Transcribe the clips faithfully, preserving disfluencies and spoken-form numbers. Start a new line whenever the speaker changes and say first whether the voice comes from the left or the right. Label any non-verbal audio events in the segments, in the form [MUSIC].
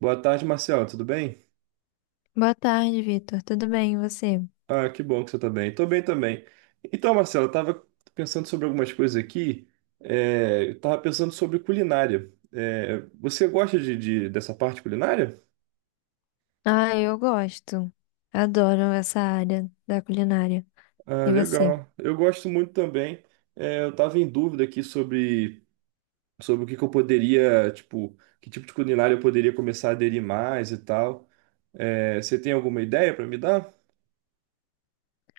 right: Boa tarde, Marcelo. Tudo bem?
left: Boa tarde, Vitor. Tudo bem, e você?
right: Ah, que bom que você tá bem. Tô bem também. Então, Marcelo, eu tava pensando sobre algumas coisas aqui. É, eu tava pensando sobre culinária. É, você gosta de, de- dessa parte culinária?
left: Ah, eu gosto. Adoro essa área da culinária.
right: Ah,
left: E você?
right: legal. Eu gosto muito também. É, eu tava em dúvida aqui sobre, sobre o que que eu poderia, tipo, que tipo de culinária eu poderia começar a aderir mais e tal. É, você tem alguma ideia para me dar?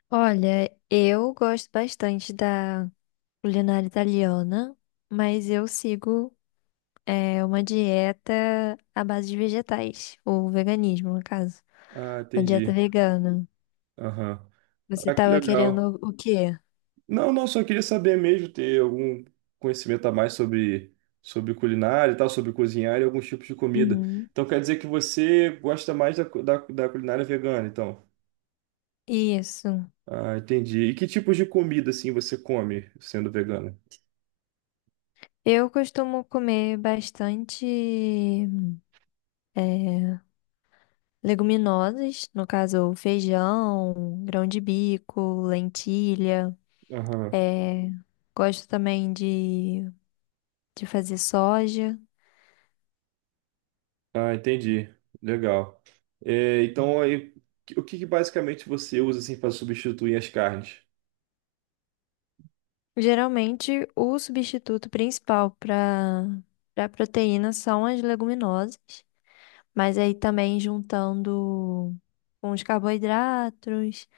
left: Olha, eu gosto bastante da culinária italiana, mas eu sigo é, uma dieta à base de vegetais, ou veganismo, no caso.
right: Ah,
left: Uma dieta
right: entendi.
left: vegana.
right: Aham.
left: Você
right: Ah, que
left: estava
right: legal.
left: querendo o quê?
right: Não, não, só queria saber mesmo, ter algum conhecimento a mais sobre, sobre culinária e tal, sobre cozinhar e alguns tipos de comida.
left: Uhum.
right: Então quer dizer que você gosta mais da, cu- da, da culinária vegana, então.
left: Isso.
right: Ah, entendi. E que tipos de comida, assim, você come sendo vegana?
left: Eu costumo comer bastante. é, Leguminosas, no caso, feijão, grão de bico, lentilha.
right: Aham.
left: É, gosto também de, de fazer soja.
right: Ah, entendi. Legal. É, então, aí, o que que basicamente você usa, assim, para substituir as carnes?
left: Geralmente, o substituto principal para para proteína são as leguminosas, mas aí também juntando com os carboidratos,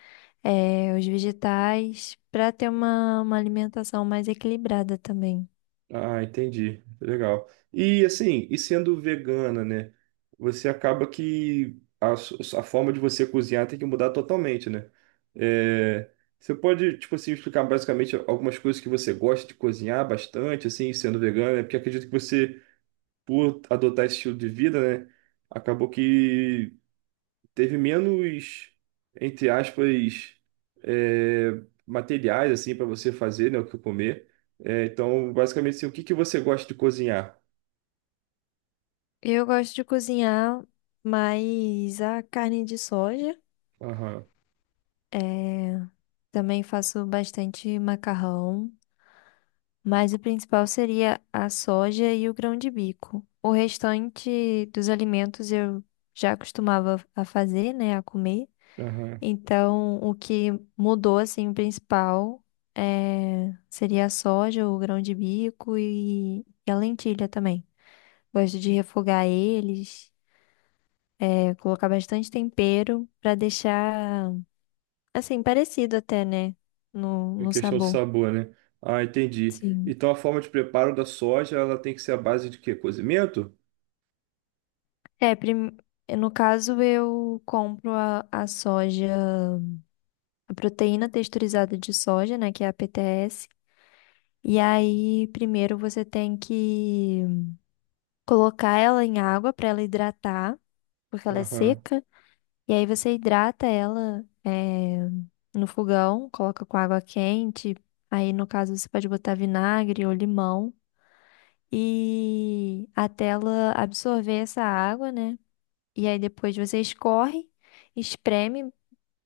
left: é, os vegetais, para ter uma, uma alimentação mais equilibrada também.
right: Ah, entendi. Legal. E assim, e sendo vegana, né? Você acaba que a, su- a forma de você cozinhar tem que mudar totalmente, né? É, você pode, tipo assim, explicar basicamente algumas coisas que você gosta de cozinhar bastante, assim, sendo vegana, né? Porque acredito que você, por adotar esse estilo de vida, né? Acabou que teve menos, entre aspas, é, materiais assim para você fazer, né, o que comer. É, então, basicamente, assim, o que que você gosta de cozinhar?
left: Eu gosto de cozinhar mais a carne de soja.
right: Aham,
left: É, também faço bastante macarrão, mas o principal seria a soja e o grão de bico. O restante dos alimentos eu já costumava a fazer, né, a comer.
right: aham.
left: Então, o que mudou assim o principal é, seria a soja, o grão de bico e e a lentilha também. Gosto de refogar eles. É, colocar bastante tempero pra deixar, assim, parecido até, né? No,
right: Em
left: no
right: questão do
left: sabor.
right: sabor, né? Ah, entendi.
left: Sim.
right: Então, a forma de preparo da soja, ela tem que ser a base de quê? Cozimento?
left: É, prim- no caso, eu compro a, a soja, a proteína texturizada de soja, né? Que é a P T S. E aí, primeiro você tem que colocar ela em água para ela hidratar, porque ela é
right: Aham,
left: seca. E aí você hidrata ela, é, no fogão, coloca com água quente. Aí, no caso, você pode botar vinagre ou limão. E até ela absorver essa água, né? E aí depois você escorre, espreme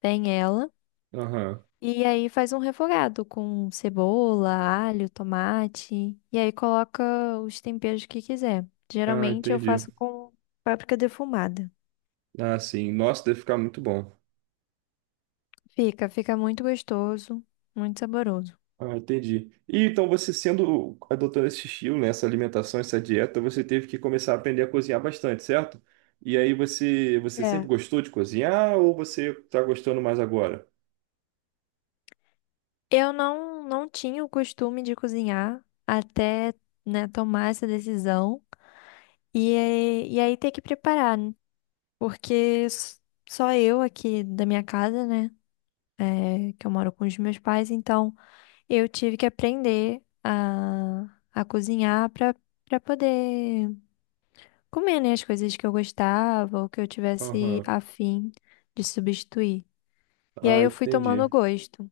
left: bem ela
right: aham.
left: e aí faz um refogado com cebola, alho, tomate e aí coloca os temperos que quiser.
right: Ah,
left: Geralmente eu
right: entendi.
left: faço com páprica defumada.
right: Ah, sim. Nossa, deve ficar muito bom.
left: Fica, fica muito gostoso, muito saboroso.
right: Ah, entendi. E então você sendo adotando esse estilo, né, essa alimentação, essa dieta, você teve que começar a aprender a cozinhar bastante, certo? E aí você você sempre
left: É.
right: gostou de cozinhar ou você tá gostando mais agora?
left: Eu não não tinha o costume de cozinhar até, né, tomar essa decisão. E, aí- e aí ter que preparar. Porque s- só eu aqui da minha casa, né? É, que eu moro com os meus pais, então eu tive que aprender a, a cozinhar para para poder comer, né, as coisas que eu gostava ou que eu tivesse
right: Aham.
left: afim de substituir. E aí
right: Ah,
left: eu fui tomando
right: entendi.
left: gosto.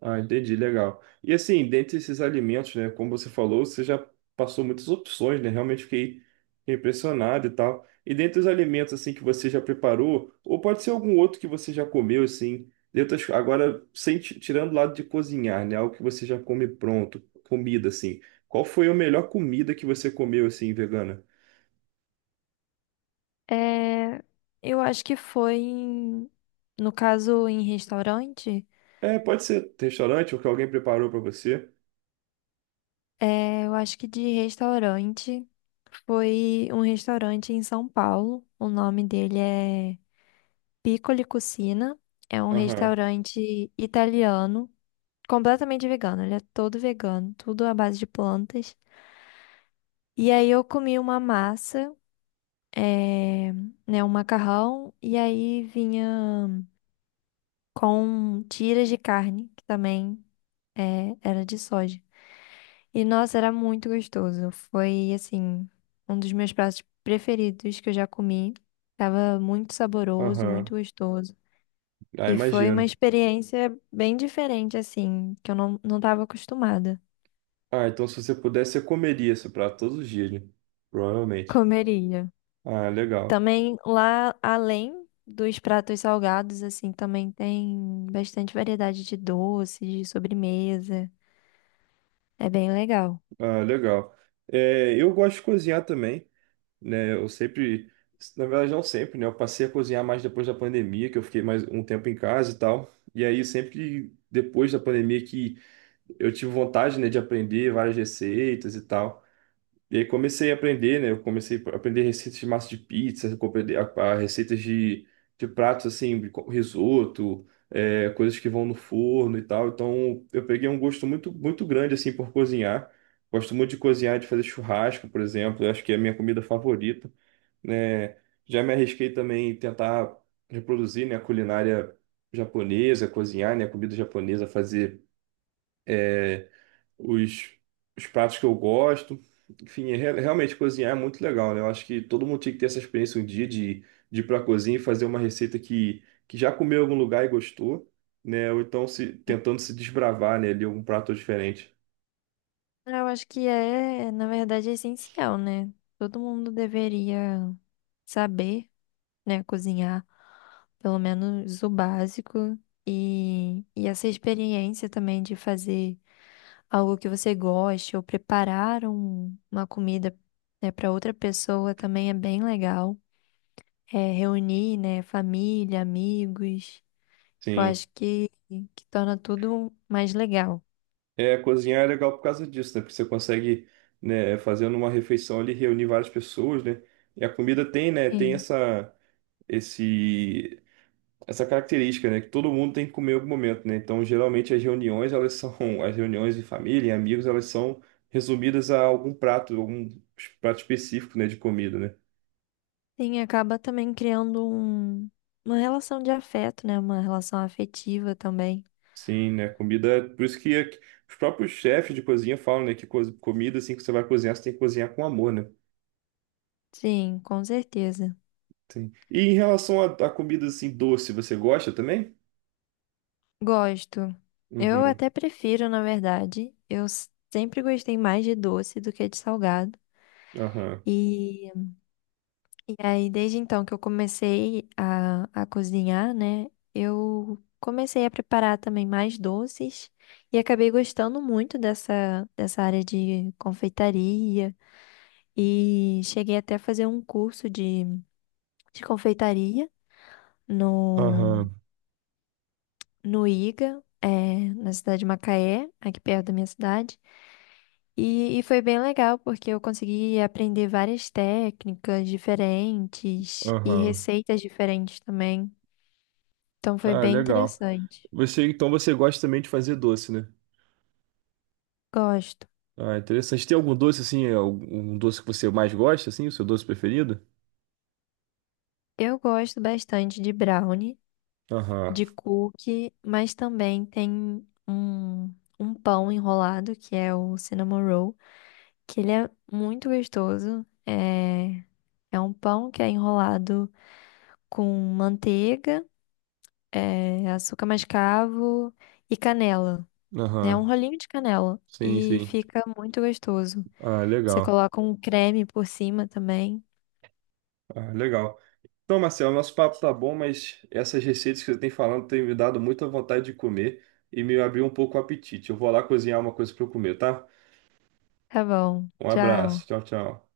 right: Ah, entendi, legal. E assim, dentre esses alimentos, né, como você falou, você já passou muitas opções, né? Realmente fiquei impressionado e tal. E dentre os alimentos assim que você já preparou, ou pode ser algum outro que você já comeu assim, dentre as- agora sem ti- tirando o lado de cozinhar, né, algo que você já come pronto, comida assim. Qual foi a melhor comida que você comeu assim vegana?
left: É, eu acho que foi em, no caso em restaurante.
right: É, pode ser restaurante ou que alguém preparou para você.
left: É, eu acho que de restaurante foi um restaurante em São Paulo. O nome dele é Piccoli Cucina. É um
right: Aham,
left: restaurante italiano, completamente vegano. Ele é todo vegano, tudo à base de plantas. E aí eu comi uma massa, é, né, um macarrão, e aí vinha com tiras de carne, que também é, era de soja. E nossa, era muito gostoso. Foi assim, um dos meus pratos preferidos que eu já comi. Tava muito saboroso,
right: aham.
left: muito gostoso.
right: Ah,
left: E foi uma
right: imagino.
left: experiência bem diferente, assim, que eu não, não estava acostumada.
right: Ah, então se você pudesse, você comeria esse prato todos os dias, né?
left: [LAUGHS]
right: Provavelmente.
left: Comeria.
right: Ah, legal.
left: Também lá, além dos pratos salgados, assim, também tem bastante variedade de doces, de sobremesa. É bem legal.
right: Ah, legal. É, eu gosto de cozinhar também, né? Eu sempre, na verdade não sempre, né? Eu passei a cozinhar mais depois da pandemia, que eu fiquei mais um tempo em casa e tal. E aí sempre que- depois da pandemia que eu tive vontade, né, de aprender várias receitas e tal. E aí comecei a aprender, né? Eu comecei a aprender receitas de massa de pizza, compreendi- a, a receitas de, de pratos assim, de co- risoto, é, coisas que vão no forno e tal. Então eu peguei um gosto muito, muito grande assim por cozinhar. Gosto muito de cozinhar, de fazer churrasco, por exemplo. Eu acho que é a minha comida favorita, né? Já me arrisquei também em tentar reproduzir, né, a culinária japonesa, cozinhar, né, a comida japonesa, fazer eh, os, os pratos que eu gosto. Enfim, é, re- realmente cozinhar é muito legal, né? Eu acho que todo mundo tinha que ter essa experiência um dia de, de ir para a cozinha e fazer uma receita que, que já comeu em algum lugar e gostou, né? Ou então se, tentando se desbravar, né, ali algum prato diferente.
left: Ah, eu acho que é, na verdade, é essencial, né? Todo mundo deveria saber, né, cozinhar, pelo menos o básico. E, e essa experiência também de fazer algo que você goste ou preparar um- uma comida, né, para outra pessoa também é bem legal. É, reunir, né, família, amigos. Eu
right: Sim.
left: acho que, que torna tudo mais legal.
right: É, cozinhar é legal por causa disso, né? Porque você consegue, né, fazendo uma refeição ali, reunir várias pessoas, né? E a comida tem, né, tem
left: Sim.
right: essa esse essa característica, né, que todo mundo tem que comer em algum momento, né? Então, geralmente as reuniões, elas são [LAUGHS] as reuniões de família, e amigos, elas são resumidas a algum prato, algum prato específico, né, de comida, né?
left: Sim, acaba também criando um, uma relação de afeto, né? Uma relação afetiva também.
right: Sim, né? Comida, por isso que aqui- os próprios chefes de cozinha falam, né, que co- comida assim que você vai cozinhar, você tem que cozinhar com amor, né?
left: Sim, com certeza.
right: Sim. E em relação à à comida assim doce, você gosta também?
left: Gosto. Eu
right: Uhum.
left: até prefiro, na verdade. Eu s- sempre gostei mais de doce do que de salgado.
right: Aham.
left: E, e aí, desde então que eu comecei a, a cozinhar, né? Eu comecei a preparar também mais doces e acabei gostando muito dessa, dessa área de confeitaria. E cheguei até a fazer um curso de confeitaria no,
right: Aham.
left: no iga, é, na cidade de Macaé, aqui perto da minha cidade. E, e foi bem legal, porque eu consegui aprender várias técnicas diferentes e
right: Aham.
left: receitas diferentes também. Então foi
right: Ah,
left: bem
right: legal.
left: interessante.
right: Você, então você gosta também de fazer doce, né?
left: Gosto.
right: Ah, interessante. Tem algum doce assim, algum doce que você mais gosta, assim, o seu doce preferido?
left: Eu gosto bastante de brownie,
right: Aham,
left: de cookie, mas também tem um, um pão enrolado, que é o cinnamon roll, que ele é muito gostoso. É, É um pão que é enrolado com manteiga, eh, açúcar mascavo e canela. É um
right: aham.
left: rolinho de canela
right: Sim,
left: e
right: sim.
left: fica muito gostoso.
right: Ah,
left: Você
right: legal.
left: coloca um creme por cima também.
right: Ah, legal. Então, Marcelo, nosso papo tá bom, mas essas receitas que você tem falando têm me dado muita vontade de comer e me abriu um pouco o apetite. Eu vou lá cozinhar uma coisa para eu comer, tá?
left: Tá bom.
right: Um abraço.
left: Tchau.
right: Tchau, tchau.